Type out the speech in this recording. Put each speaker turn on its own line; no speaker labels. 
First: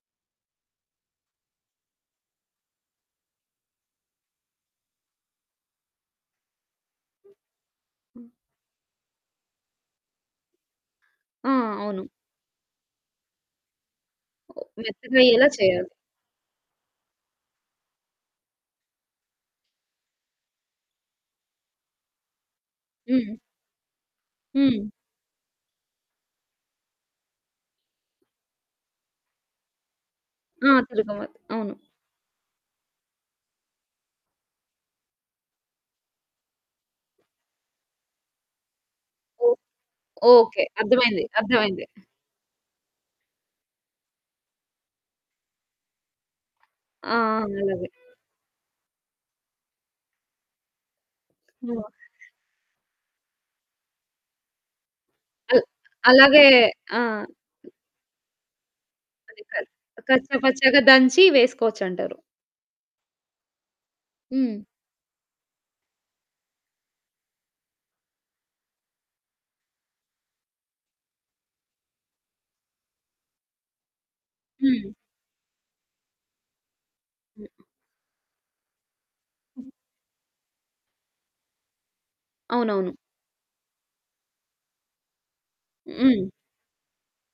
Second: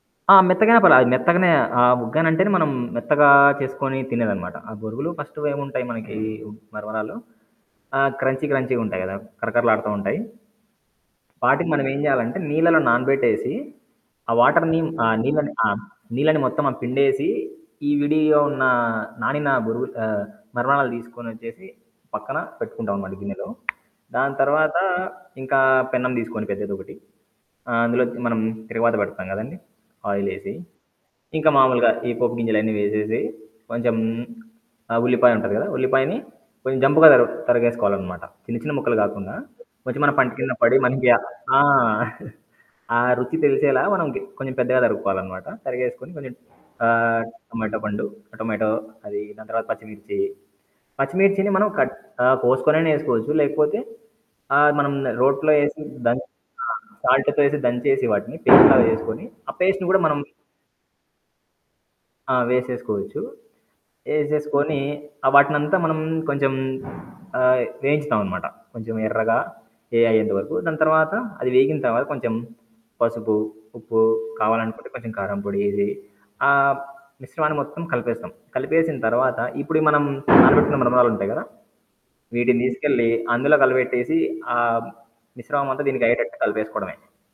ఆ! మెత్తగైనా పర్లా అది మెత్తగనే ఆహ్, ఉగ్గనంటేనే మనం మెత్తగా చేసుకొని తినేదన్నమాట. ఆ బొరుగులు ఫస్ట్ ఏముంటాయి మనకి ఉ మరమరాలు ఆహ్,
హ్మ్.
క్రంచీ క్రంచీ‌గుంటాయి కదా! కరకరలాడుతూ ఉంటాయి.
ఆ!
వాటిని మనమేం
అవును.
చేయాలంటే నీళ్లలో నానబెట్టేసి ఆ
ఓహ్!
వాటర్‌ని ఆ
మెత్తగయ్యేలా
నీళ్ళని ఆహ్,
చేయాలి.
నీళ్ళని మొత్తం ఆహ్, పిండేసి ఈ విడిగా ఉన్న నానిన బురుగు ఆహ్, మరమరలు తీసుకొనోచ్చేసి పక్కన పెట్టుకుంటామనమాట
హ్మ్.
గిన్నెలో. దాని తరువాత
హ్మ్.
ఇంకా పెన్నం తీసుకొని పెద్దదొకటి ఆహ్, అందు‌లోకి మనం తిరగమాత పెడతాం కదండీ ఆయిలేసి.
ఆ! తిరగమాత.
ఇంకా
అవును.
మాములుగా ఈ పోపు గింజలన్నీ వేసేసి కొంచెం ఆహ్, ఉల్లిపాయుంటది కదా! ఉల్లిపాయని కొంచెం జంపుగా తర తరగేసుకోవాలనమాట. చిన్న చిన్న ముక్కలు కాకుండా
ఓహ్!
కొంచెం మన పంటి కింద
ఓకే.
పడి మనకి
అర్థమైంది
ఆ!
అర్థమైంది.
ఆ రుచి తెలిసేలా మనం కీ కొంచెం పెద్దగా తరుక్కోవాలన్నమాట. తరిగేసుకొని కొంచెం
ఆ!
ఆహ్,
ఆ!
టమాటో
అలాగే.
పండు టొమాటో అది దాని తర్వాత పచ్చిమిర్చి, పచ్చిమిర్చిని మనం
ఆ!
కట్ ఆహ్, కోసుకొనైనా ఏసుకోవచ్చు. లేకపోతే ఆహ్, మనం రోట్లో
అల్
ఏసి దంచే
అలాగే
ఆహ్,
ఆ!
సాల్ట్‌తో ఎసి దంచేసి వాటిని పేస్ట్ లాగా చేసుకొని
అది
ఆ
కల్
పేస్ట్‌ని కూడా మనం!
కచ్చా పచ్చాగా దంచి వేసుకోవచ్చంటారు.
ఆ! వేసేసుకోవచ్చు.
హ్మ్.
ఏసేసుకొని వాటినంతా మనం కొంచెం ఆహ్ వేయించుతామనమాట. కొంచెం ఎర్రగా ఎ అయియ్యేంత వరకు. దాని తర్వాత అది వేగిన తర్వాత కొంచెం పసుపు ఉప్పు కావాలనుకుంటే
హ్మ్.
కొంచెం కారంపొడేసి ఆ మిశ్రమాన్ని
హుహు.
మొత్తం కలిపేస్తాం. కలిపేసిన తర్వాత
హ్మ్.
ఇప్పుడు మనం నానబెట్టిన మరమరాలుంటాయి కదా! వీటిని
అవునవును.
తీసుకెళ్ళి అందులో కలబెట్టేసి ఆ మిశ్రమమంతా
హ్మ్.
దీనికయ్యేటట్టు కలిపేసుకోడమే.